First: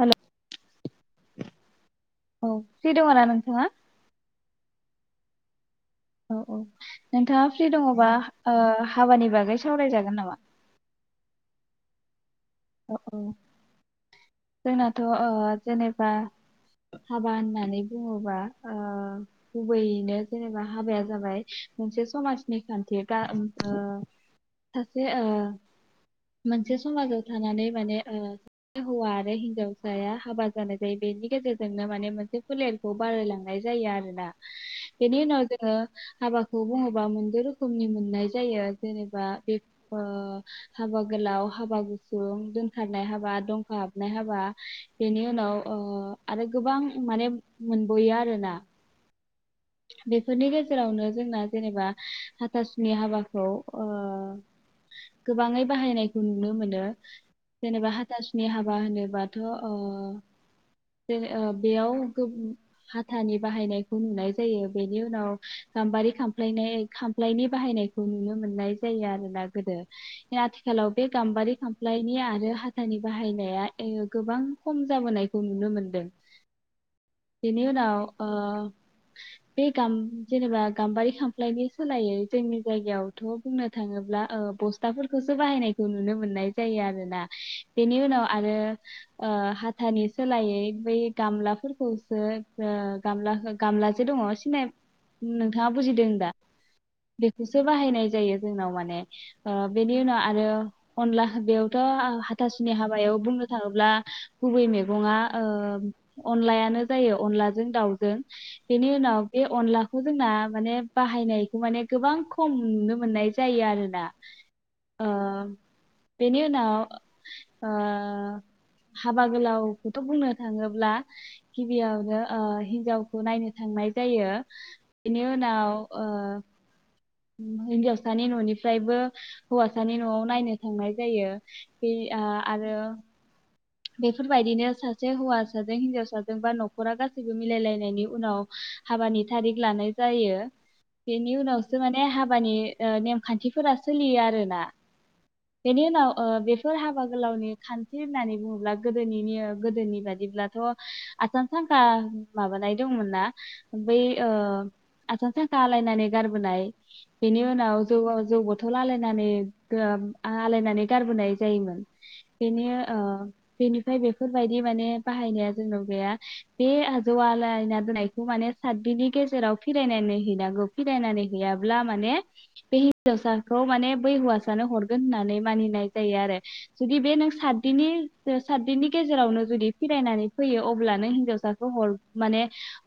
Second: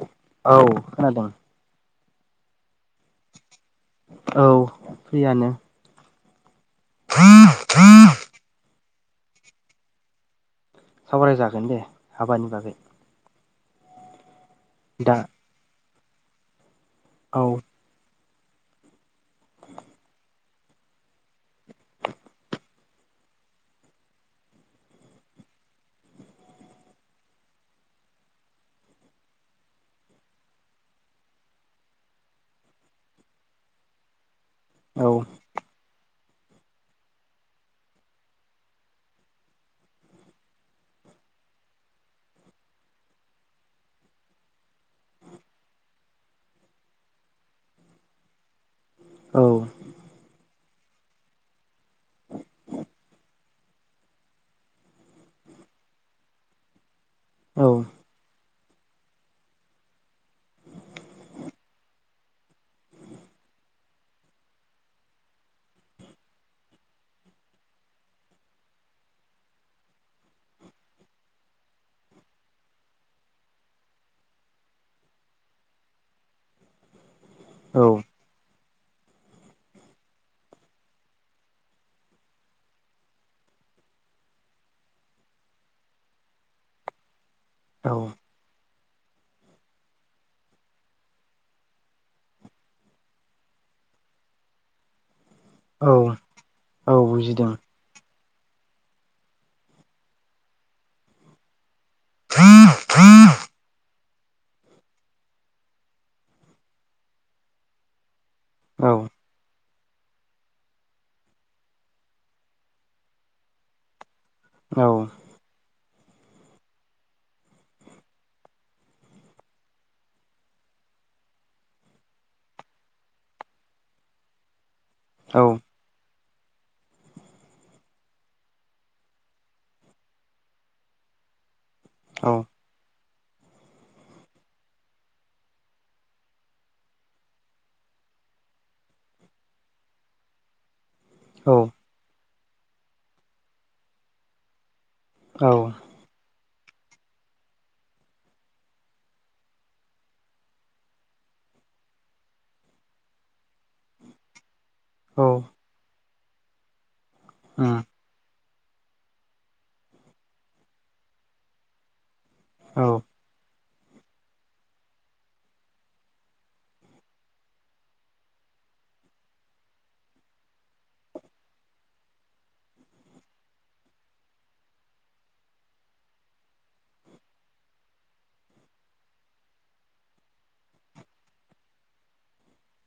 हेल' औ खोनादों। औ फ्रि दङ ना नोंथाङा औ फ्रियानो औ औ नोंथाङा फ्रि दङबा ओ हाबानि बागै सावरायजागोन नामा सावराय जागोन दे हाबानि बागै। जोंनाथ ओ दा जेनेब बा। हाबा औ होननानै बुङोबा। ओ गुबैयैनो जेनेबा हाबाया जाबाय मोनसे समाजनि खान्थि दा ओ सासे ओ मोनसे समाजाव। थानानै माने ओ हौवा आरो हिन्जावसाया हाबा जानाय जायो बेनि गेजेरजोंनो माने मोनसे फोलेरखौ बारायलांनाय जायो आरोना। औ बेनि उनाव जोंङो। हाबाखौ बुङोबा मोन द' रोखोमनि मोननाय जायो जेनेबा बेओ हाबा गोलाव हाबा गु सुं दोनथारनाय हाबा दंखा हाबनाय हाबा बेनि उनाव ओ आरो गोबां माने मोनबोयो आरोना। औ बेफोरनि गे जेरावनो जोंना जेनेबा हाथासुनि हाबाखौ ओ गोबाङै बाहायनायखौ नुनो मोनो। जेनेबा हाथासुनि हा बा होनोबाथ ओ जेने ओ बेयाव हाथानि बाहायनायखौ नुनाय जायो बेनि उनाव गाम्बारि खफ्लायनाय खामफ्लायनि बाहायनायखौ नुनो मोननाय जायो आरोना गोदो आथिखालाव बे गाम्बारि खामफ्लायनि आरो हाथानि बाहायनाया ओ गोबां खम जाबोनायखौ नुनो मोनदों। बेनि औ उनाव ओ। बे गाम जेनेबा गाम्बारि खामफ्लायनि सोलायै जोंनि जायगायावथ बुंनो थाङोब्ला ओ बस्थाफोरखौसो बाहायनायखौ नुनो मोननाय जायो आरोना। औ बेनि उनाव आरो। ओ हाथानि सोलायै बै गामलाफोरखौसो गामला हो गामलाजे दङ सिनाय नोंथाङा औ बुजिदों दा औ बुजिदों बेखौसो बाहायनाय जायो। जोंनाव माने ओ बेनि उनाव आरो अनला बेयाव थ' ओ औ हाथासुनि हाबायाव बुंनो थाङो ब्ला गुबै मैगङा ओ अनलायानो जायो अनलाजों दाउजों। औ बेनि उनाव बे अनलाखौ जोंना माने बाहायनायखौ माने गोबां खम नुनो मोननाय जायो आरोना। औ ओ बेनि उनाव ओ हाबा गोलावखौथ बुंनो थाङोब्ला गिबियावनो खौ नायनो थांनाय जायो। बिनि औ उनाव ओ। हिनजावसानि न'निफ्रायबो हौवासानि न'आव नायनो थांनाय जायो बे आ औ आरो बेफोरबायदिनो सासे हौवा सासे हिनजावसाजों बा नखरा गासैबो मिलायलायनायनि उनाव हाबानि थारिख लानाय जायो। बेनि उनावसो माने हाब बानि ओ नेमखान्थिफोरा सोलियो आरो ना। औ बेनिउनाव ओ बे। फोर हाबा गोलावनि खान्थि होननानै। बुङोब्ला गोदोनि ने गोदोनि बादिब्लाथ आसान सांखा माबानाय दंमोन ना बै ओ आसान सांखा उम आलायनानै गारबोनाय बेनि उनाव जौ जौ बथल आलायनानै ओ आलायनानै गारबोनाय जायोमोन बेनि ओ औ बेनिफ्राय बेफोरबायदि माने बाहायनाया जोंनाव गैया बे आजौ आलायना दोनायखौ माने सातदिननि गेजेराव फिरायनानै हैनांगौ फिरायनानै हैयाब्ला माने बे हिनजावसाखौ माने बै हौवासानो हरगोन होननानै मानिनाय जायो आरो। जुदि बे नों सातदिननि सातदिननि गेजेरावनो जुदि फिरायनानै फैयो अब्लानो हिन्जावसाखौ हर माने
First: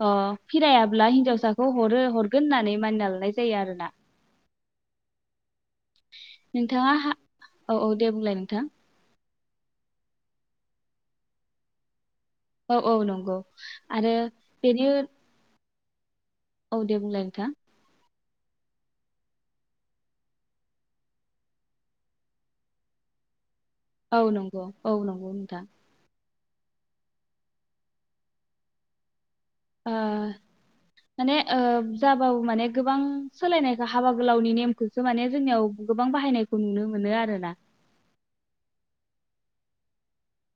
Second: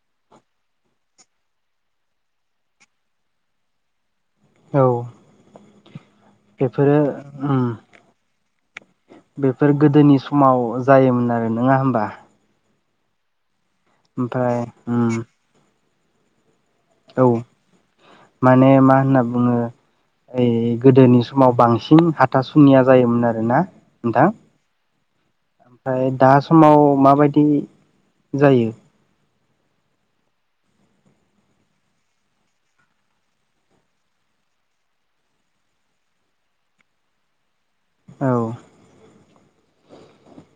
अह फिरायाब्ला हिन्जावसाखौ हरो हरगोन होननानै मानिना लानाय जायो आरोना औ बेफोरो नोंथाङा उम औ औ दे बुंलाय नोंथां। बेफोर गोदोनि समाव जायोमोन आरो नङा होमबा? औ औ नंगौ। आरो ओमफ्राय बेनि उम औ दे बुंलाय नोंथां। माने मा होनना बुङो ओइ गोदोनि समाव बांसिन हाथासुनिया जायोमोन आरोना? औ नोंथां नंगौ। औ नंगौ। नोंथां ओमफ्राय दास समाव माबायदि जायो? ओ माने ओ जाबाबो माने गोबां सोलायनायखौ हाबा गोलावनि नेमखौसो माने जोंनियाव गोबां बाहायनायखौ नुनो मोनो आरोना औ।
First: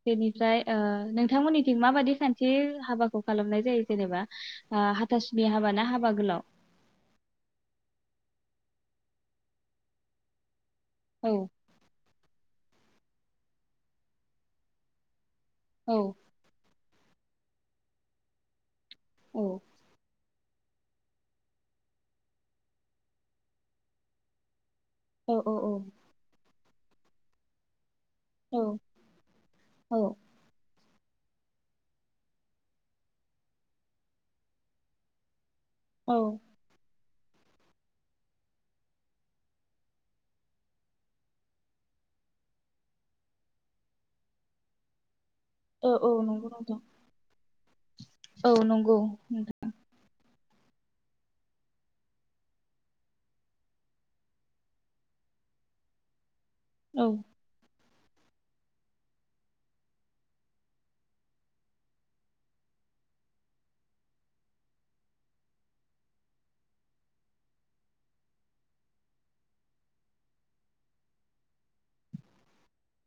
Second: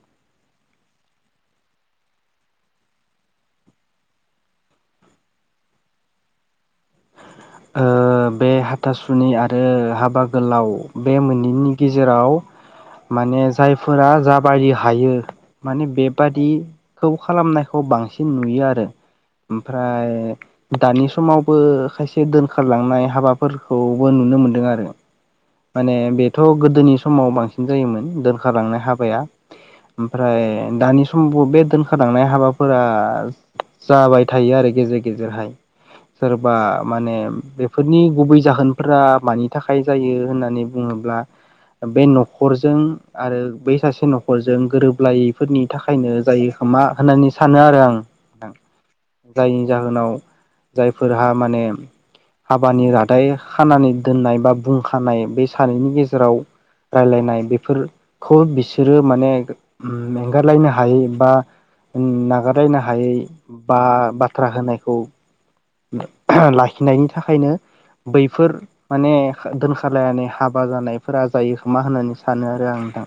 बेनिफ्राय ओ नोंथांमोननिथिं माबादि खान्थि हाबाखौ खालामनाय जायो जेनेबा हाथासुनि हाबा ना हाबा गोलाव? ओ बे हाथासुनि आरो हाबा गोलाव बे औ मोननैनि गेजेराव माने जायफोरा जाबायदि हायो। माने औ बेबादि खौ खालामनायखौ बांसिन नुयो आरो। औ ओमफ्राय दानि समावबो खायसे से दोनखारलांनाय हाबाफोरखौबो नुनो मोन्दों आरो। औ औ माने बेथ' गो गोदोनि समाव बांसिन जायोमोन। औ दोनखारलांनाय हाबाया ओमफ्राय सम बे दोनखालांनाय हाबाफोरा जाबाय थायो आरो गेजेर गेजेरहाय। औ सोरबा। माने बेफोरनि गुबै जाहोनफोरा मानि थाखाय जायो होननानै बुङोब्ला बे न'खरजों आरो बै सासे न'खरजों गोरोबलाय फोरनि औ थाखायनो औ जायो नंगौ नोंथां खोमा होननानै सानो आरो आं। औ नंगौ नोंथां जायनि जाहोनाव जायफोरहा माने हाबानि रादाय खानानै दोननाय बा बुंखानाय बे सानैनि गेजेराव औ राय्लायनाय बेफोर खौ बिसोरो माने एंगारलायनो हायै बा नागारलायनो हायै बा बाथ्रा होनायखौ लाखिनायनि थाखायनो बैफोर माने दोनखारलायनानै हाबा जानायफोरा जायो खोमा होननानै सानो आरो आं नोंथां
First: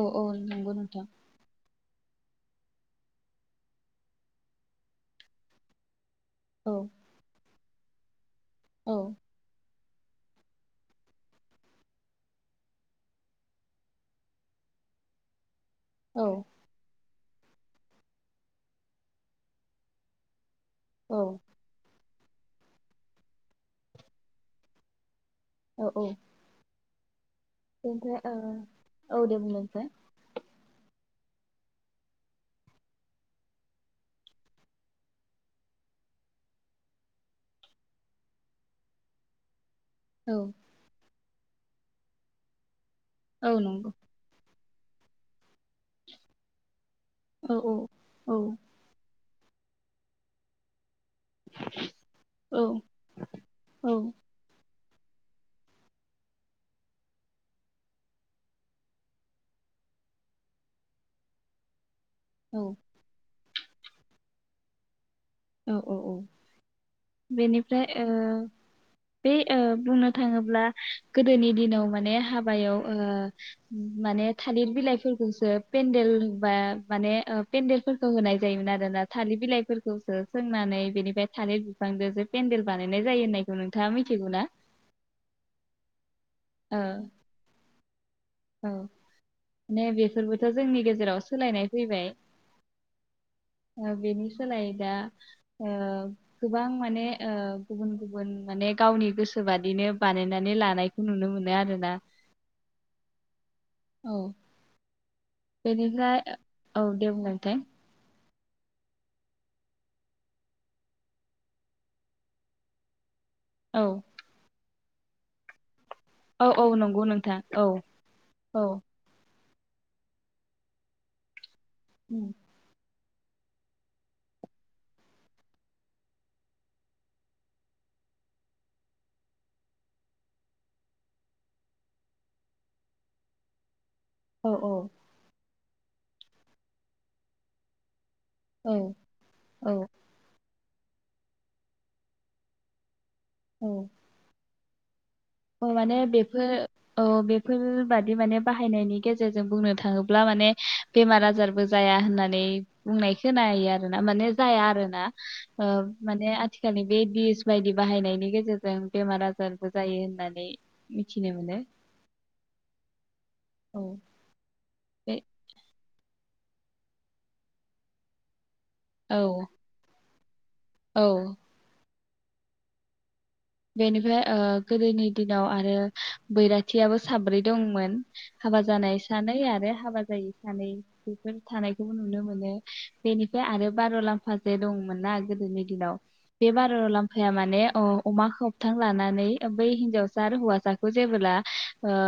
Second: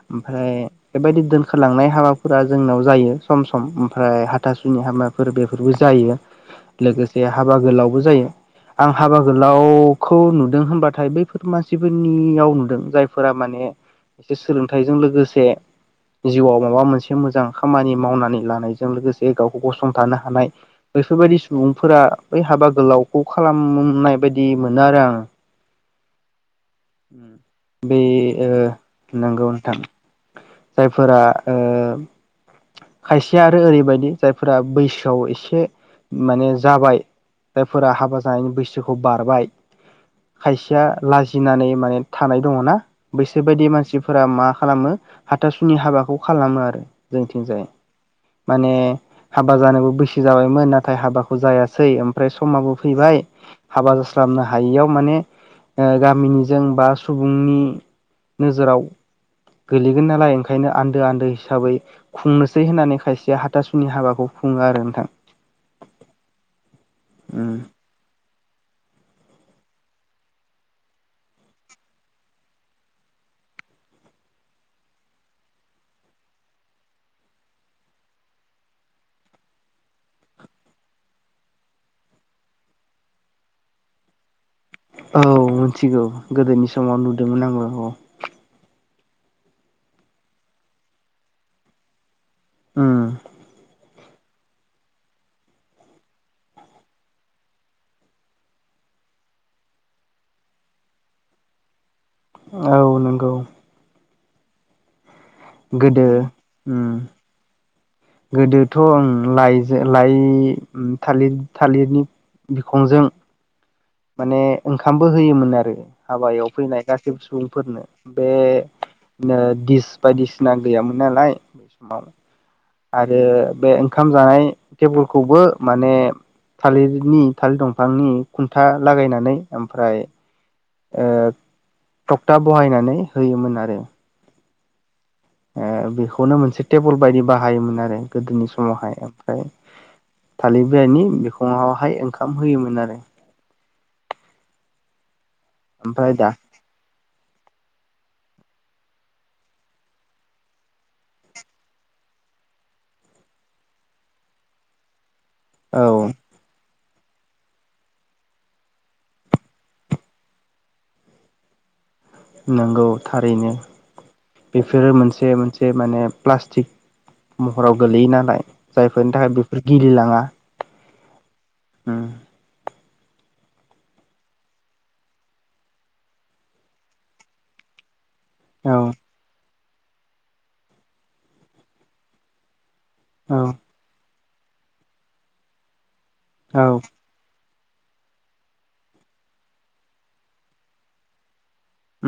औ औ ओमफ्राय नंगौ नोंथां बेबायदि दोनखारलांनाय हाबा फुरा जोंनाव जायो सम सम ओमफ्राय हाथासुनि हाबाफोर बेफोरबो जायो औ लोगोसे हाबा गोलावबो जायो आं औ हाबा गोलाव खौ नुदों होनबाथाय बैफोर मानसिफोरनियाव नुदों जायफोरा माने एसे सोलोंथाइजों लोगोसे औ जिउआव माबा मोनसे से मोजां खामानि मावनानै लानायजों लोगोसे गावखौ गसंथानो हानाय औ बेफोरबायदि सुबुंफोरा बै हाबा गोलावखौ खालामनाय बायदि मोनो आरो आं औ औ उम औ दे बुंनायसाय जाय फोर खायसे आरो ओरैबायदि जायफोरा बैसोआव एसे माने जाबाय जायफोरा हाबा जानायनि बैसोखौ बारबाय औ खायसेया लाजि गिनानै माने थानाय दङ ना बैसोर औ बायदि नंगौ मानसिफोरा मा खालामो हा ताथासुनि हाबाखौ खालामो आरो औ जोंथिंजाय औ माने हाबा जानोबो बैसि जाबायमोन ना नाथाय हाबाखौ जायासै ओमफ्राय औ समाबो फैबाय औ हाबा जास्लाबनो हायियाव माने गामिनिजों बा सुबुंनि नोजोराव गोलैगोन नालाय ओंखायनो आन्दो आन्दो हिसाबै खुंनोसै औ होननानै खायसेया हा तासुनि हाबाखौ खुङो आरो नोंथां औ औ औ उम बेनिफ्राय बे बुंनो थाङोब्ला गोदोनि दिनाव माने हाबायाव माने थालिर बिलाइफोरखौसो पेन्देल बा माने पेन्देलफोरखौ होनाय जायोमोन आरो ना थालिर बिलाइफोरखौसो सोंनानै बेनिफ्राय थालिर बिफांजों जो पेन्देल बानायनाय जायो होननायखौ नोंथाङा मिथिगौ ना औ मिथिगौ गोदोनि ओ समाव नुदोंमोन आङो औ माने बेफोरबोथ' जोंनि गेजेराव सोलायनाय फैबाय [inaudible] बेनि सोलायै दा गोबां माने गुबुन गुबुन माने गावनि गोसो बादिनो बानायनानै लानायखौ नुनो मोनो आरोना औ नंगौ औ गोदो बेनिफ्राय उम औ दे बुंलाय नोंथां गोदोथ' आं लाइजों लाइ थालिर थालिरनि बिखंजों औ माने ओंखामबो होयोमोन आरो औ हाबायाव औ फैनाय नंगौ गासैबो नोंथां औ सुबुंफोरनो बे औ ओ दिस बायदिसिना गैयामोन नालाय समाव उय आरो बे ओंखाम जानाय टेबोलखौबो माने थालिरनि थालिर दंफांनि खुन्था लागायनानै ओमफ्राय ओ थक्था बहायनानै होयोमोन आरो औ औ ओ बेखौनो मोनसे टेबोल बायदि बाहायोमोन आरो गोदोनि औ समावहाय ओमफ्राय औ थालिर बिलाइनि बिखुङाव हायो ओंखाम होयोमोन आरो औ औ माने ओमफ्राय दा बेफोर औ बे बेफोरबादि माने बाहायनायनि गेजेरजों बुंनो थांङोब्ला माने बेमार आजारबो जाया होननानै बुंनाय खोनायो आरो ना माने जाया आरो ना ओ औ माने बेखानो बे डिस बायदि बाहायनायनि गेजेरजों बेमार आजारबो जायो होननानै मिथिनो मोनो नंगौ थारैनो औ बे बेफोरो बे मोनसे मोनसे माने प्लास्टिक महराव गोलैयो नालाय जायफोरनि थाखाय औ बेफोर गिलिलांङा औ उम बेनिफ्राय ओ गोदोनि दिनाव आरो बैराथियाबो साब्रै दंमोन हाबा औ जानाय सानै आरो हाबा जायो सानै बेफोर थानायखौबो नुनो मोनो औ बेनिफ्राय आरो बारलाम म्फा जे दंमोन ना गोदोनि दिनाव बे औ बारलाम्फाया माने अ अमा खोबथां लानानै बै हिन्जावसा आरो हौवासाखौ जेबोला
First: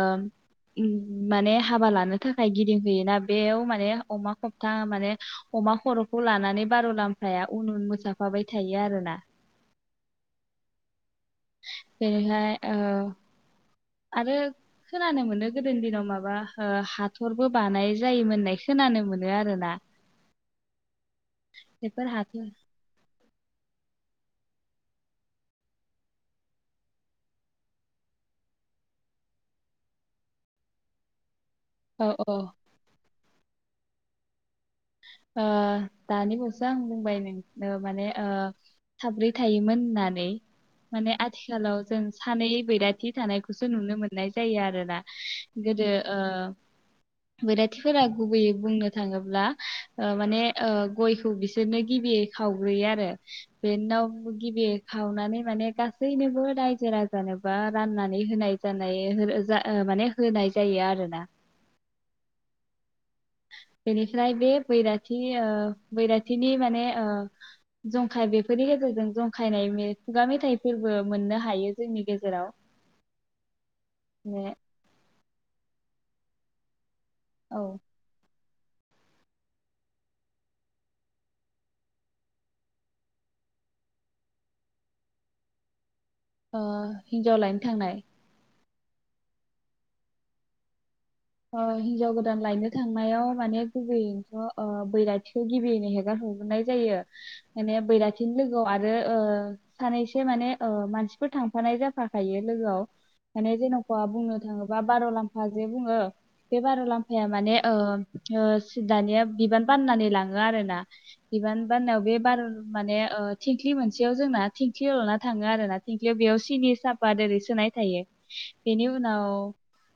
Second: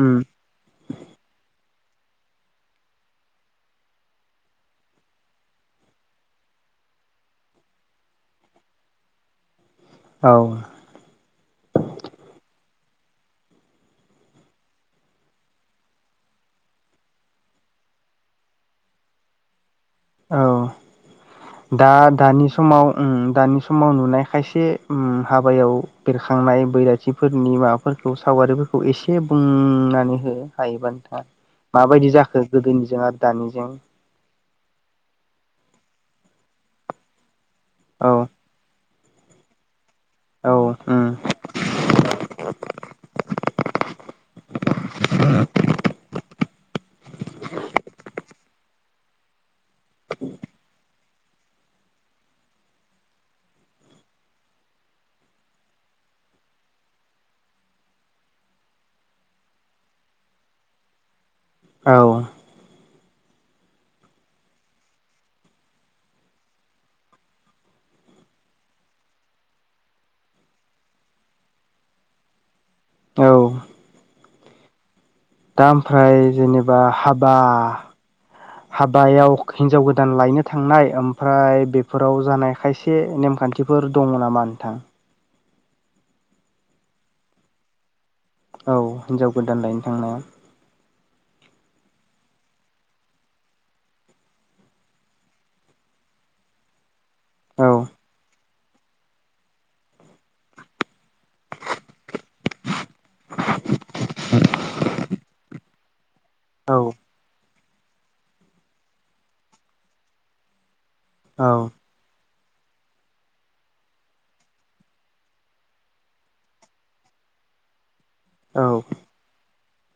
उम माने हाबा लानो थाखाय गिदिंहैयोना बेयाव माने अमा खबथा माने अमा खर'खौ लानानै बारुलामफाया उन उन मोसाफाबाय थायो आरोना औ बेेहाय ओ आरो खोनानो मोनो गोदोनि दिनाव माबा हाथरबो बानाय जायोमोन होननाय खोनानो मोनो आरोना औ दा बेफोर हाथर दानि समाव दानि समाव नुनाय खायसे हाबायाव बेरखांनाय बैराथिफोरनि माबाफोरखौ सावगारिफोरखौ एसे बुंनानै हो हायोबा नोंथाङा औ माबायदि औ जाखो गोदोनिजों आरो दानि [inaudible] दानिखौसो आं बुंबाय नों माने औ ओं। साब्रै थायोमोन होननानै औ माने उम आथिखालाव जों सानै बैराथि थानायखौसो नुनो मोननाय जायो आरोना गोदो बैराथिफोरा गुबैयै बुंनो थाङोब्ला ओं माने ओं गयखौ बिसोरनो गिबियै खावग्रोयो आरो बिनि उनाव गिबियै खावनानै माने गासैनोबो रायजो राजानोबा राननानै होनाय जानाय माने होनाय जायो आरोना। औ। बेनिफ्राय बे बैराथि बैराथिनि माने जंखाय बेफोरनि गेजेरजों जंखायनाय खुगा मेथाइफोरबो मोननो हायो जोंनि गेजेराव। औ। [inaudible] दा आमफ्राय जेनेबा हाबा औ बा। हाबायाव हिनजाव गोदान लायनो थांनाय ओमफ्राय बेफोराव जानाय खायसे नेमखान्थिफोर दङ नामा नोंथां। हिनजाव लायनो थांनाय। औ हिनजाव गोदान लायनो थांनाया। हिनजाव गोदान लायनो थांनायाव माने गुबैयैथ' बैराथिखौ गिबियैनो हेगार हरग्रोननाय जायो। माने औ बैराथिनि लोगो लोगो आरो सानैसो माने मानसिफोर थांफानाय जाफाखायो लोगोआव। माने जेन'खा बुंनो थाङोबा बार' लाम्फा जे बुंङो। बे औ बार'लाम्फाया माने दानिया बिबान बाननानै लाङो आरोना। औ बिबान बानायाव बे बार' माने थिंख्लि मोनसेयाव जोंना थिंख्लि एलना थाङो आरोना थिंख्लियाव बेयाव सिनि साफात ओरै सोनाय थायो। बिनि औ उनाव।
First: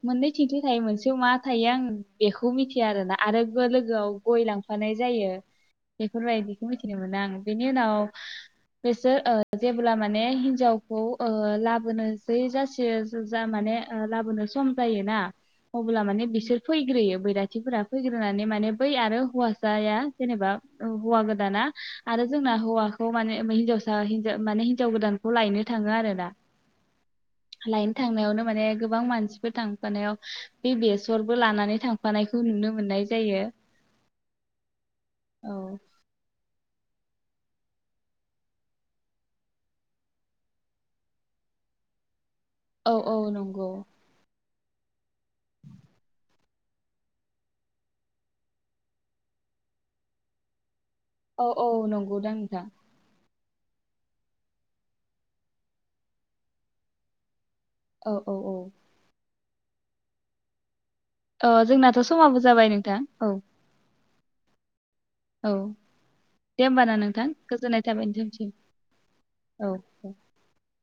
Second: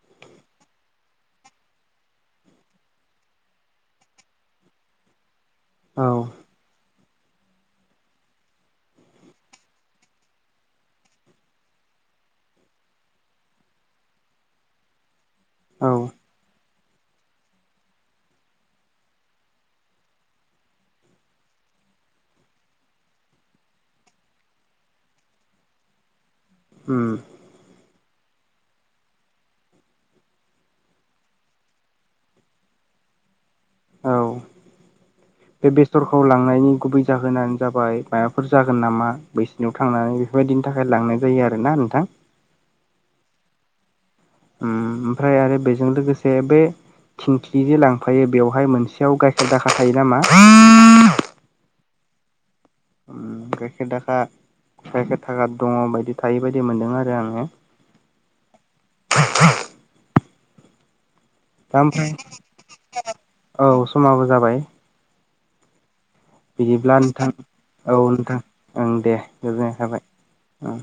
मोननै थिख्लिं थायो मोन मा थायो आं बेखौ मिथिया आरोना आरो लोगोआव गय लांफानाय जायो। औ बेेफोर बायदिखौ [unintelligible] मोनो आं बेनि उनाव बिसोर ओ जेब्ला माने हिनजावखौ ओ लाबोनोसै जासियो जा माने लाबोनो सम जायोना औ अब्ला माने बिसोर फैग्रोयो बैराथिफोरा फैग्रोनानै माने बै आरो हौवासाया जेनेबा हौवा गोदाना आरो जोंना हौवाखौ माने हिनजावसा माने हिनजाव गोदानखौ लायनो थाङो आरोना। ओम। लायनो थांनायावनो माने गोबां मानसिफोर थांफानायाव बे बेसरबो लानानै थांफानायखौ नुनो मोननाय जायो। औ बे औ बेसरखौ लांनायनि गुबै जाहोनानो जाबाय माबाफोर जागोन नामा बैसिनियाव थांनानै बेफोरबायदिनि थाखाय लांनाय जायो आरोना नोंथां? औ औ नंगौ। ओम ओमफ्राय आरो बेजों लोगोसे बे थिंख्लि जे लांफायो बेवहाय मोनसेयाव गाइखेर दाखा थायो नामा? औ औ नंगौदां नोंथां। गाइखेर दाखा गाइखेर थाखा दङ बायदि थायो बायदि मोनदों आरो आङो। औ औ औ। [unintelligible] अ दा जोंनाथ' ओमफ्राय समाबो जाबाय नोंथां औ। समाबो जाबाय। औ। दे होमबाना बिदिब्ला नोंथां गोजोननाय औ थाबाय नोंथां नोंथांनिसिम ओं दे औ गोजोननाय थाबाय औ ओं।